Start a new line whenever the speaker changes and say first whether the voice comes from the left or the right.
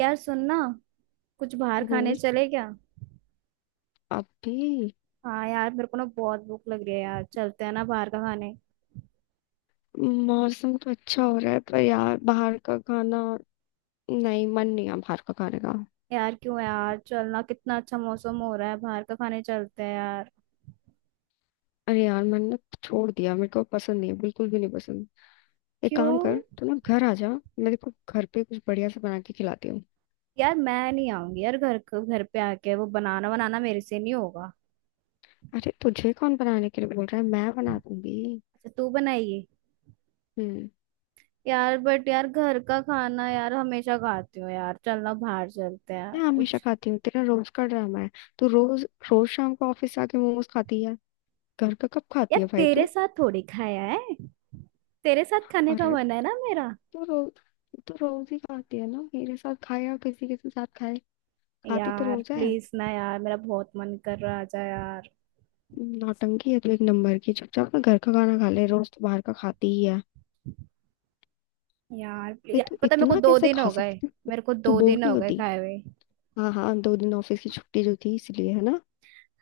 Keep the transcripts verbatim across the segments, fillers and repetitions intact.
right: यार सुनना, कुछ बाहर
left: वो
right: खाने चले क्या।
left: अभी
right: हाँ यार, मेरे को ना बहुत भूख लग रही है यार, चलते हैं ना बाहर का खाने।
left: मौसम तो अच्छा हो रहा है, पर यार बाहर का खाना। नहीं, मन नहीं है बाहर का खाने का।
right: यार क्यों यार, चलना, कितना अच्छा मौसम हो रहा है, बाहर का खाने चलते हैं यार।
left: अरे यार, मैंने छोड़ दिया। मेरे को पसंद नहीं है, बिल्कुल भी नहीं पसंद। एक
right: क्यों?
left: काम कर, तू ना घर आ जा। मैं तेरे को घर पे कुछ बढ़िया से बना के खिलाती हूँ।
right: यार मैं नहीं आऊंगी यार, घर क- घर पे आके वो बनाना बनाना मेरे से नहीं होगा।
left: अरे तुझे कौन बनाने के लिए बोल रहा है? मैं बना दूंगी।
right: अच्छा तू बनाइए।
left: हम्म
right: यार बट यार घर का खाना यार हमेशा खाती हूँ यार, चलना बाहर चलते हैं
left: मैं हमेशा
right: कुछ।
left: खाती हूँ? तेरा रोज का ड्रामा है। तू रोज रोज शाम को ऑफिस से आके मोमोज खाती है। घर का कब खाती
right: यार
left: है भाई
right: तेरे
left: तू?
right: साथ थोड़ी खाया है, तेरे साथ खाने का
left: अरे,
right: मन है ना मेरा।
left: तू तो रोज ही खाती है ना, मेरे साथ खाए या किसी के साथ खाए। खाती तो
right: यार
left: रोज है।
right: प्लीज ना यार, मेरा बहुत मन कर रहा है, आजा यार।
left: नौटंकी है तो एक नंबर की। चुपचाप ना घर का खाना खा ले, रोज तो बाहर का खाती ही है।
right: यार प्लीज
left: भाई
right: यार,
left: तू
right: पता है, मेरे को
left: इतना
right: दो
left: कैसे
right: दिन
left: खा
right: हो गए।
left: सकती है?
right: मेरे को
left: तू
right: दो
left: बोर
right: दिन
left: नहीं
right: हो गए
left: होती?
right: खाए हुए।
left: हाँ हाँ, दो दिन ऑफिस की छुट्टी जो थी इसलिए है ना।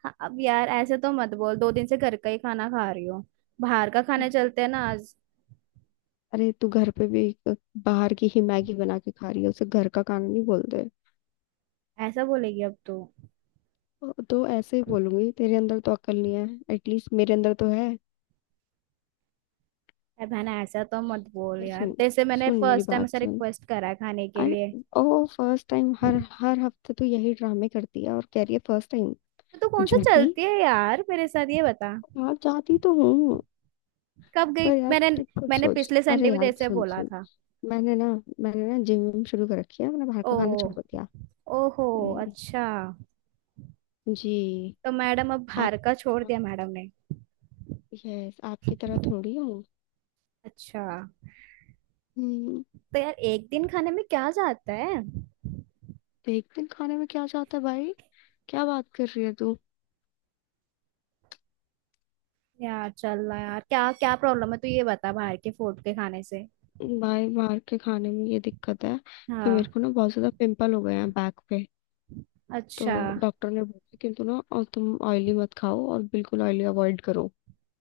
right: हाँ, अब यार ऐसे तो मत बोल, दो दिन से घर का ही खाना खा रही हूँ। बाहर का खाने चलते हैं ना आज।
left: अरे, तू घर पे भी एक बाहर की ही मैगी बना के खा रही है, उसे घर का खाना नहीं बोलते।
right: ऐसा बोलेगी अब तू।
left: तो तो ऐसे ही बोलूंगी। तेरे अंदर तो अक्ल नहीं है। एटलीस्ट मेरे अंदर तो है।
right: अरे बहन ऐसा तो मत बोल यार,
left: सुन,
right: जैसे मैंने
left: सुन मेरी
right: फर्स्ट टाइम
left: बात
right: ऐसा
left: सुन।
right: रिक्वेस्ट करा है खाने के लिए।
left: अरे ओ, फर्स्ट टाइम? हर हर हफ्ते तो यही ड्रामे करती है और कह रही है फर्स्ट टाइम।
right: तो तू कौन सा
left: झूठी।
right: चलती है यार मेरे साथ, ये बता।
left: यार जाती तो हूँ।
right: कब
left: पर
right: गई
left: यार
right: मैंने?
left: तू खुद
right: मैंने
left: सोच।
right: पिछले संडे
left: अरे
right: भी
left: यार,
right: तेरे से
left: सुन
right: बोला
left: सुन।
right: था।
left: मैंने ना मैंने ना जिम विम शुरू कर रखी है। मैंने बाहर
right: ओ।
left: का खाना छोड़ दिया।
right: ओहो।
left: हम्म।
right: अच्छा।
left: जी।
right: तो मैडम अब
left: आप
right: बाहर का छोड़ दिया मैडम ने।
left: यस, आपकी तरह थोड़ी हूँ।
right: अच्छा।
left: हम्म,
right: तो यार एक दिन खाने में क्या जाता है।
left: एक दिन खाने में क्या जाता है भाई? क्या बात कर रही है तू?
right: यार चल रहा यार, क्या क्या प्रॉब्लम है तू ये बता बाहर के फूड के खाने से।
left: भाई, बाहर के खाने में ये दिक्कत है कि मेरे
right: हाँ।
left: को ना बहुत ज्यादा पिंपल हो गए हैं बैक पे। तो
right: अच्छा।
left: डॉक्टर ने बोला कि तुम ना, और तुम ऑयली मत खाओ और बिल्कुल ऑयली अवॉइड करो,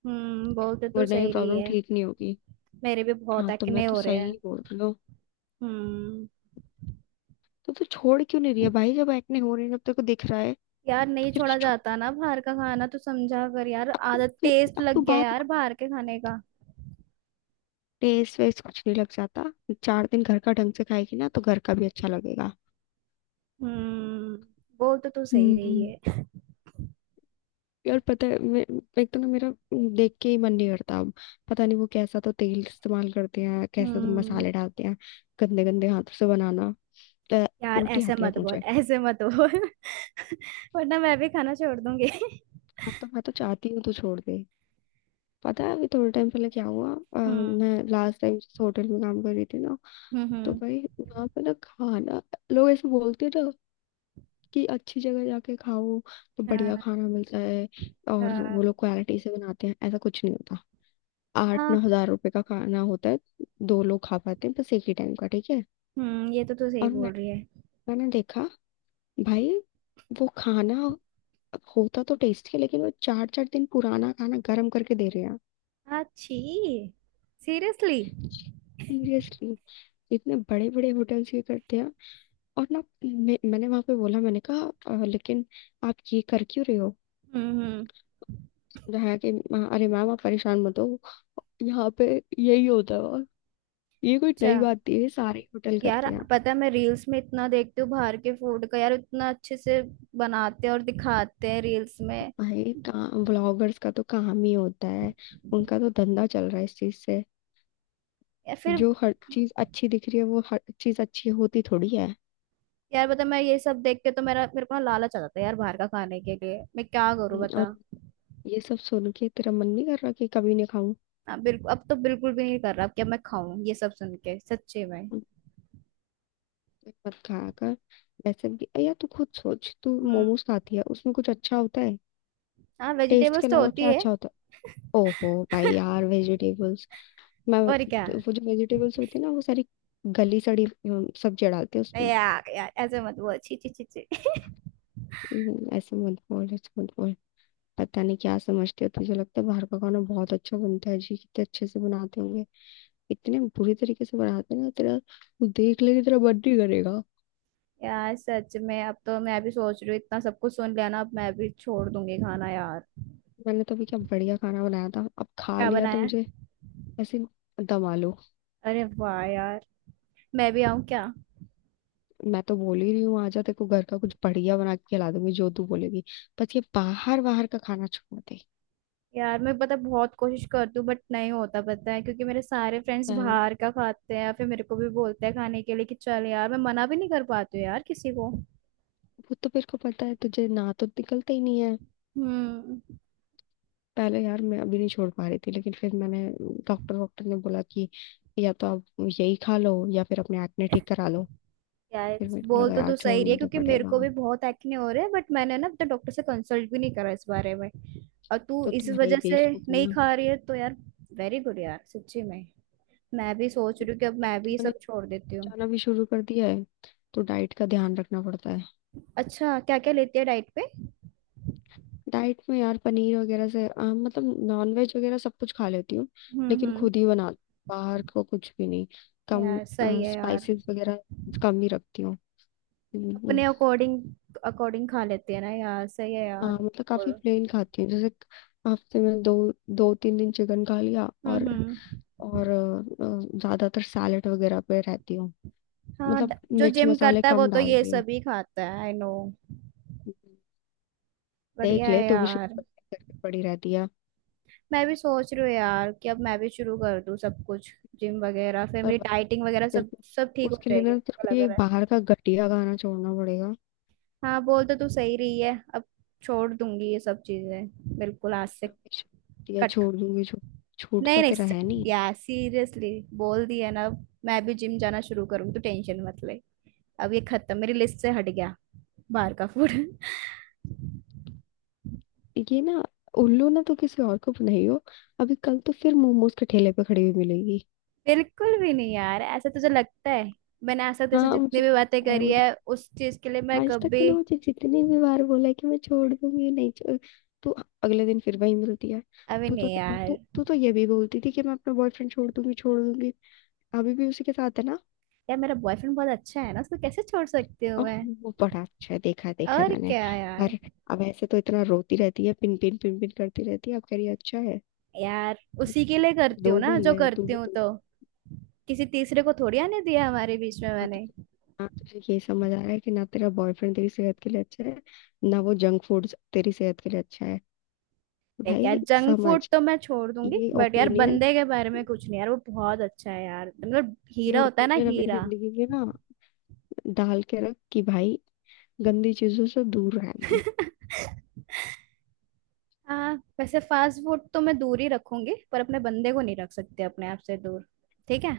right: हम्म, बोलते तो
left: वरना ये
right: सही रही
left: प्रॉब्लम
right: है।
left: ठीक नहीं होगी।
right: मेरे भी बहुत
left: हाँ, तो मैं
right: एक्ने
left: तो
right: हो रहे
left: सही
right: हैं।
left: ही बोल रही हूँ।
right: हम्म।
left: तो तू छोड़ क्यों नहीं रही है भाई, जब एक्ने हो रही है, जब तेरे को दिख रहा है?
right: यार
left: तो
right: नहीं
left: फिर
right: छोड़ा
left: क्यों छोड़,
right: जाता ना बाहर का खाना, तो समझा कर यार,
left: अब
right: आदत
left: तू
right: टेस्ट
left: अब तू
right: लग गया
left: बात
right: यार
left: मान।
right: बाहर के खाने का।
left: टेस्ट वेस्ट कुछ नहीं लग जाता। चार दिन घर का ढंग से खाएगी ना, तो घर का भी अच्छा लगेगा।
right: हम्म, बोलते तो सही
left: हम्म
right: रही है।
left: यार पता है, मैं, एक तो ना मेरा, देख के ही मन नहीं करता अब। पता नहीं वो कैसा तो तेल इस्तेमाल करते हैं, कैसे तो
right: हम्म।
left: मसाले डालते हैं। गंदे गंदे हाथों से बनाना, तो
right: यार
left: उल्टी
right: ऐसे
left: आती है
right: मत
left: अब
right: बोल,
left: मुझे।
right: ऐसे मत बोल। वरना मैं भी खाना छोड़ दूंगी।
left: हाँ तो मैं तो चाहती हूँ, तो छोड़ दे। पता है अभी थोड़े टाइम पहले क्या हुआ? अ,
right: हम्म
left: मैं लास्ट टाइम जिस होटल में काम कर रही थी ना,
right: हम्म।
left: तो
right: हम्म।
left: भाई वहाँ पे ना खाना, लोग ऐसे बोलते हैं ना कि अच्छी जगह जाके खाओ, तो बढ़िया
right: हाँ।
left: खाना मिलता है और वो
right: हाँ।
left: लोग क्वालिटी से बनाते हैं, ऐसा कुछ नहीं होता। आठ नौ
right: हाँ,
left: हजार रुपए का खाना होता है। दो लोग खा पाते हैं बस, एक ही टाइम का, ठीक है।
right: हम्म, ये तो तू सही
left: और
right: बोल
left: मैं,
right: रही है।
left: मैंने देखा, भाई, वो खाना होता तो टेस्टी है, लेकिन वो चार चार दिन पुराना खाना गर्म करके दे रहे हैं।
right: अच्छी। सीरियसली।
left: सीरियसली। इतने बड़े बड़े होटल्स ये करते हैं। और ना, मैं, मैंने वहां पे बोला, मैंने कहा, "अ, लेकिन आप ये कर क्यों रहे हो?"
right: हम्म हम्म।
left: जहाँ कि "मा- अरे मैम, आप परेशान मत हो, यहाँ पे यही होता है और ये कोई
right: अच्छा।
left: नई बात नहीं है, सारे होटल
right: यार
left: करते हैं।
right: पता है मैं रील्स में इतना देखती हूँ बाहर के फूड का, यार इतना अच्छे से बनाते हैं और दिखाते हैं रील्स में।
left: भाई, ब्लॉगर्स का तो काम ही होता है, उनका तो धंधा चल रहा है इस चीज से।
right: या फिर।
left: जो हर चीज अच्छी दिख रही है, वो हर चीज अच्छी होती थोड़ी है।
right: यार बता, मैं ये सब देख के तो मेरा मेरे को ना लालच आ जाता है यार बाहर का खाने के लिए, मैं क्या करूँ
left: हम्म, और
right: बता।
left: ये सब सुन के तेरा मन नहीं कर रहा कि कभी नहीं खाऊं?
right: हाँ बिल्कुल, अब तो बिल्कुल भी नहीं कर रहा, अब क्या मैं खाऊं ये सब सुन के सच्चे में।
left: हम्म, मत खाया कर। वैसे भी या तू खुद सोच, तू
right: हम्म।
left: मोमोज खाती है, उसमें कुछ अच्छा होता है?
right: हाँ
left: टेस्ट के
right: वेजिटेबल्स तो
left: अलावा
right: होती
left: क्या
right: है।
left: अच्छा होता है? ओहो भाई यार, वेजिटेबल्स। मैं,
right: और क्या
left: तो वो जो वेजिटेबल्स होती है ना, वो सारी गली सड़ी अम, सब्जियां डालते हैं उसमें।
right: यार। यार ऐसे मत बोल, छी छी छी छी।
left: हम्म, ऐसे मत बोल ऐसे मत बोल। पता नहीं क्या समझते हो, तुझे लगता है बाहर का खाना बहुत अच्छा बनता है? जी, कितने अच्छे से बनाते होंगे। इतने बुरी तरीके से बनाते हैं ना, तेरा वो देख लेगी, तेरा मन नहीं करेगा।
right: यार सच में अब तो मैं भी सोच रही हूँ, इतना सब कुछ सुन लिया ना, अब मैं भी छोड़ दूंगी खाना यार।
left: मैंने तो अभी क्या बढ़िया खाना बनाया था, अब खा
right: क्या
left: लिया
right: बनाया
left: तो
right: है?
left: मुझे, ऐसे, दम आलू।
right: अरे वाह यार। मैं भी आऊँ क्या।
left: मैं तो बोल ही रही हूँ, आजा, तेरे को घर का कुछ बढ़िया बना के खिला दूंगी जो तू बोलेगी। बस ये बाहर बाहर का खाना छोड़ दे।
right: यार मैं पता बहुत कोशिश करती हूँ बट नहीं होता पता है, क्योंकि मेरे सारे फ्रेंड्स
left: पहले-
right: बाहर का खाते हैं या फिर मेरे को भी बोलते हैं खाने के लिए कि चल यार, मैं मना भी नहीं कर पाती हूँ यार किसी को।
left: वो तो मेरे को पता है, तुझे ना तो निकलता ही नहीं है।
right: हम्म।
left: पहले यार मैं अभी नहीं छोड़ पा रही थी, लेकिन फिर मैंने, डॉक्टर डॉक्टर ने बोला कि या तो आप यही खा लो, या फिर अपने एक्ने ठीक करा लो।
right: यार
left: फिर मेरे को
right: बोल
left: लगा
right: तो
left: यार,
right: तू सही रही है,
left: छोड़ना तो
right: क्योंकि मेरे
left: पड़ेगा।
right: को भी बहुत एक्ने हो रहे हैं, बट मैंने ना अब तक डॉक्टर से कंसल्ट भी नहीं करा इस बारे में। और तू
left: तो
right: इस
left: तुम है ही
right: वजह से
left: बेवकूफ हो
right: नहीं
left: ना।
right: खा रही है तो यार। वेरी गुड यार, सच्ची में। मैं भी सोच रही हूँ कि अब
left: एक
right: मैं भी
left: तो
right: ये
left: मैंने
right: सब छोड़ देती हूँ।
left: जाना भी शुरू कर दिया है, तो डाइट का ध्यान रखना पड़ता है।
right: अच्छा क्या क्या लेती है डाइट पे।
left: डाइट में यार पनीर वगैरह से, अ, मतलब नॉनवेज वगैरह सब कुछ खा लेती हूँ।
right: हम्म
left: लेकिन
right: हम्म।
left: खुद ही बना, बाहर को कुछ भी नहीं। कम
right: यार सही है यार।
left: स्पाइसेस वगैरह कम ही रखती हूँ।
right: अपने अकॉर्डिंग अकॉर्डिंग खा लेते हैं ना यार, सही है यार।
left: हाँ, मतलब काफी
right: बोल।
left: प्लेन खाती हूँ, जैसे हफ्ते में दो दो तीन दिन चिकन खा लिया
right: हम्म
left: और
right: हम्म।
left: और अ, अ, ज्यादातर सैलेड वगैरह पे रहती हूँ।
right: हाँ,
left: मतलब
right: ड- जो
left: मिर्च
right: जिम
left: मसाले
right: करता है वो
left: कम
right: तो ये
left: डालती हूँ।
right: सब ही खाता है, आई नो।
left: देख
right: बढ़िया है
left: ले, तू भी
right: यार।
left: शुगर करके पड़ी रहती है
right: मैं भी सोच रही हूँ यार कि अब मैं भी शुरू कर दूँ सब कुछ, जिम वगैरह, फिर
left: और
right: मेरी
left: बस।
right: डाइटिंग वगैरह
left: तेरे
right: सब,
left: को,
right: सब ठीक हो
left: उसके लिए
right: जाएगी
left: ना
right: मुझे
left: तेरे
right: तो
left: को
right: लग
left: ये
right: रहा है।
left: बाहर का घटिया खाना छोड़ना पड़ेगा।
right: हाँ बोल तो तू सही रही है, अब छोड़ दूंगी ये सब चीजें बिल्कुल आज से।
left: घटिया
right: कट।
left: छोड़ दूंगी, छो,
right: नहीं
left: छूटता
right: नहीं
left: तेरा
right: स-
left: है नहीं।
right: यार सीरियसली, बोल दिया ना, अब मैं भी जिम जाना शुरू करूंगी तो टेंशन मत ले। अब ये खत्म, मेरी लिस्ट से हट गया बाहर का फूड।
left: ये ना, उल्लू ना तो किसी और को नहीं हो। अभी कल तो फिर मोमोज के ठेले पे खड़ी हुई मिलेगी।
right: बिल्कुल भी नहीं यार, ऐसा तुझे लगता है। मैंने आज तक जैसे
left: हाँ,
right: जितनी
left: मुझे
right: भी बातें करी है उस चीज के लिए मैं
left: आज तक
right: कभी।
left: तूने मुझे जितनी भी बार बोला है कि मैं छोड़ दूंगी, नहीं छोड़। तू अगले दिन फिर वही मिलती है।
right: अभी
left: तू तो
right: नहीं
left: क्या-
right: यार।
left: तू तू तो ये भी बोलती थी कि मैं अपना बॉयफ्रेंड छोड़ दूंगी छोड़ दूंगी। अभी भी उसी के साथ है ना।
right: यार मेरा बॉयफ्रेंड बहुत अच्छा है ना, उसको कैसे छोड़ सकती हूँ
left: ओह,
right: मैं।
left: वो बड़ा अच्छा है, देखा है देखा है
right: और
left: मैंने।
right: क्या यार।
left: पर अब ऐसे तो इतना रोती रहती है, पिन पिन पिन पिन करती रहती है, अब कह रही है, अच्छा है।
right: यार उसी के लिए करती हूँ
left: दो भी
right: ना जो
left: लिया है, तू
right: करती
left: भी
right: हूँ
left: दो।
right: तो। किसी तीसरे को थोड़ी आने दिया हमारे बीच में
left: हाँ, तो
right: मैंने।
left: ना तुझे ये समझ आ रहा है कि ना तेरा बॉयफ्रेंड तेरी सेहत के लिए अच्छा है, ना वो जंक फूड तेरी सेहत के लिए अच्छा है।
right: देख यार,
left: भाई
right: जंक
left: समझ,
right: फूड तो मैं छोड़ दूंगी
left: ये
right: बट यार
left: ओपिनियन
right: बंदे के बारे में कुछ नहीं, यार वो बहुत अच्छा है यार, मतलब
left: ये
right: हीरा होता है ना
left: ओपिनियन अपनी
right: हीरा।
left: जिंदगी में ना डाल के रख कि भाई, गंदी चीजों से दूर रहना है।
right: हाँ। वैसे फास्ट फूड तो मैं दूर ही रखूंगी, पर अपने बंदे को नहीं रख सकती अपने आप से दूर। ठीक है।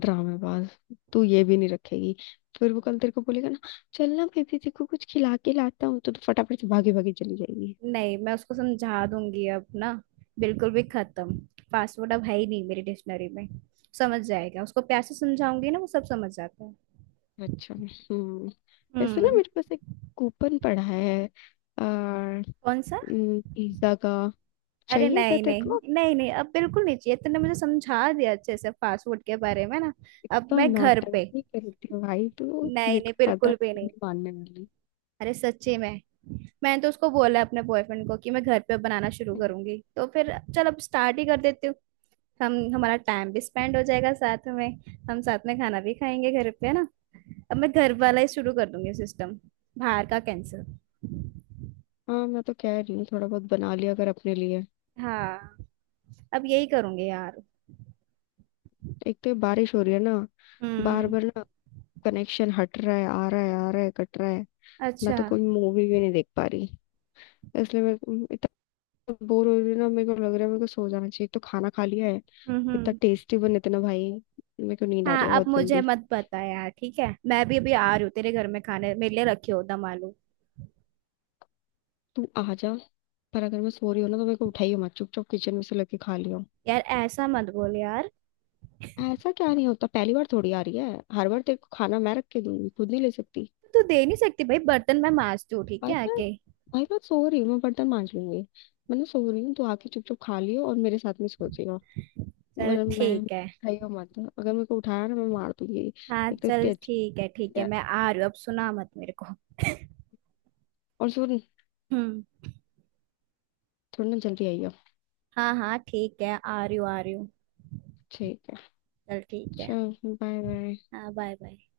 left: ड्रामेबाज, तू ये भी नहीं रखेगी। फिर वो कल तेरे को बोलेगा ना, चल ना बेबी, देखो कुछ खिला के लाता हूँ, तो, तो फटाफट से भागी भागी चली जाएगी।
right: नहीं मैं उसको समझा दूंगी अब ना, बिल्कुल भी खत्म, पासवर्ड अब है ही नहीं मेरी डिक्शनरी में। समझ जाएगा, उसको प्यार से समझाऊंगी ना, वो सब समझ जाता है।
left: अच्छा। हम्म वैसे ना,
right: हम्म।
left: मेरे पास एक कूपन पड़ा है, आ,
right: कौन सा?
left: पिज्जा का।
right: अरे
left: चाहिए क्या
right: नहीं
left: तेरे
right: नहीं
left: को?
right: नहीं नहीं, अब बिल्कुल नहीं चाहिए, तूने मुझे समझा दिया अच्छे से पासवर्ड के बारे में ना। अब
left: तो
right: मैं घर पे।
left: नौटंकी करती हूँ भाई, तू
right: नहीं
left: मेरे
right: नहीं
left: को पता
right: बिल्कुल
left: है
right: भी
left: तू
right: नहीं।
left: नहीं मानने वाली।
right: अरे सच्ची में। मैंने तो उसको बोला अपने बॉयफ्रेंड को कि मैं घर पे बनाना शुरू करूंगी, तो फिर चल अब स्टार्ट ही कर देती हूँ। हम हमारा टाइम भी स्पेंड हो जाएगा साथ में, हम साथ में खाना भी खाएंगे घर पे, है ना। अब मैं घर वाला ही शुरू कर दूंगी सिस्टम, बाहर का कैंसिल।
left: हाँ, मैं तो कह रही हूँ थोड़ा बहुत बना लिया अगर अपने लिए।
right: हाँ, अब यही करूंगी यार।
left: एक तो ये बारिश हो रही है ना, बार
right: हम्म।
left: बार ना कनेक्शन हट रहा है, आ रहा है, आ रहा है, कट रहा है। मैं
right: अच्छा।
left: तो कोई मूवी भी नहीं देख पा रही, इसलिए मैं म, इतना बोर हो रही हूँ ना। मेरे को लग रहा है मेरे को सो जाना चाहिए, एक तो खाना खा लिया है
right: हम्म
left: इतना
right: हम्म।
left: टेस्टी बने थे ना भाई। मेरे को नींद आ रही है
right: हाँ अब
left: बहुत
right: मुझे
left: गंदी।
right: मत बता यार, ठीक है मैं भी अभी आ रही हूँ तेरे घर में खाने, मेरे लिए रखी हो दम आलू।
left: तू आ जा, पर अगर मैं सो रही हूँ ना तो मेरे को उठाइयो मत, चुपचाप किचन में से लेके खा लियो।
right: यार ऐसा मत बोल यार।
left: ऐसा क्या नहीं होता, पहली बार थोड़ी आ रही है? हर बार तेरे को खाना मैं रख के दूंगी, खुद नहीं ले सकती?
right: तू दे नहीं सकती भाई, बर्तन मैं मांजती हूँ ठीक
left: भाई
right: है
left: मैं
right: आके।
left: भाई मैं सो रही हूँ, मैं बर्तन मांज लूंगी। मैंने सो रही हूँ, तो आके चुप चुप खा लियो और मेरे साथ में सो जियो।
right: चल
left: वरना मैं
right: ठीक है।
left: खाइयो मत, अगर मेरे को उठाया ना मैं मार दूंगी।
right: हाँ
left: एक तो इतनी
right: चल
left: अच्छी
right: ठीक है, ठीक है
left: है।
right: मैं आ रही हूँ, अब सुना मत मेरे को।
left: और सुन,
right: हम्म।
left: थोड़ी ना जल्दी आइयो।
right: हाँ हाँ ठीक है, आ रही हूँ आ रही हूँ।
left: ठीक है।
right: चल ठीक है।
left: चल, बाय बाय।
right: हाँ बाय बाय।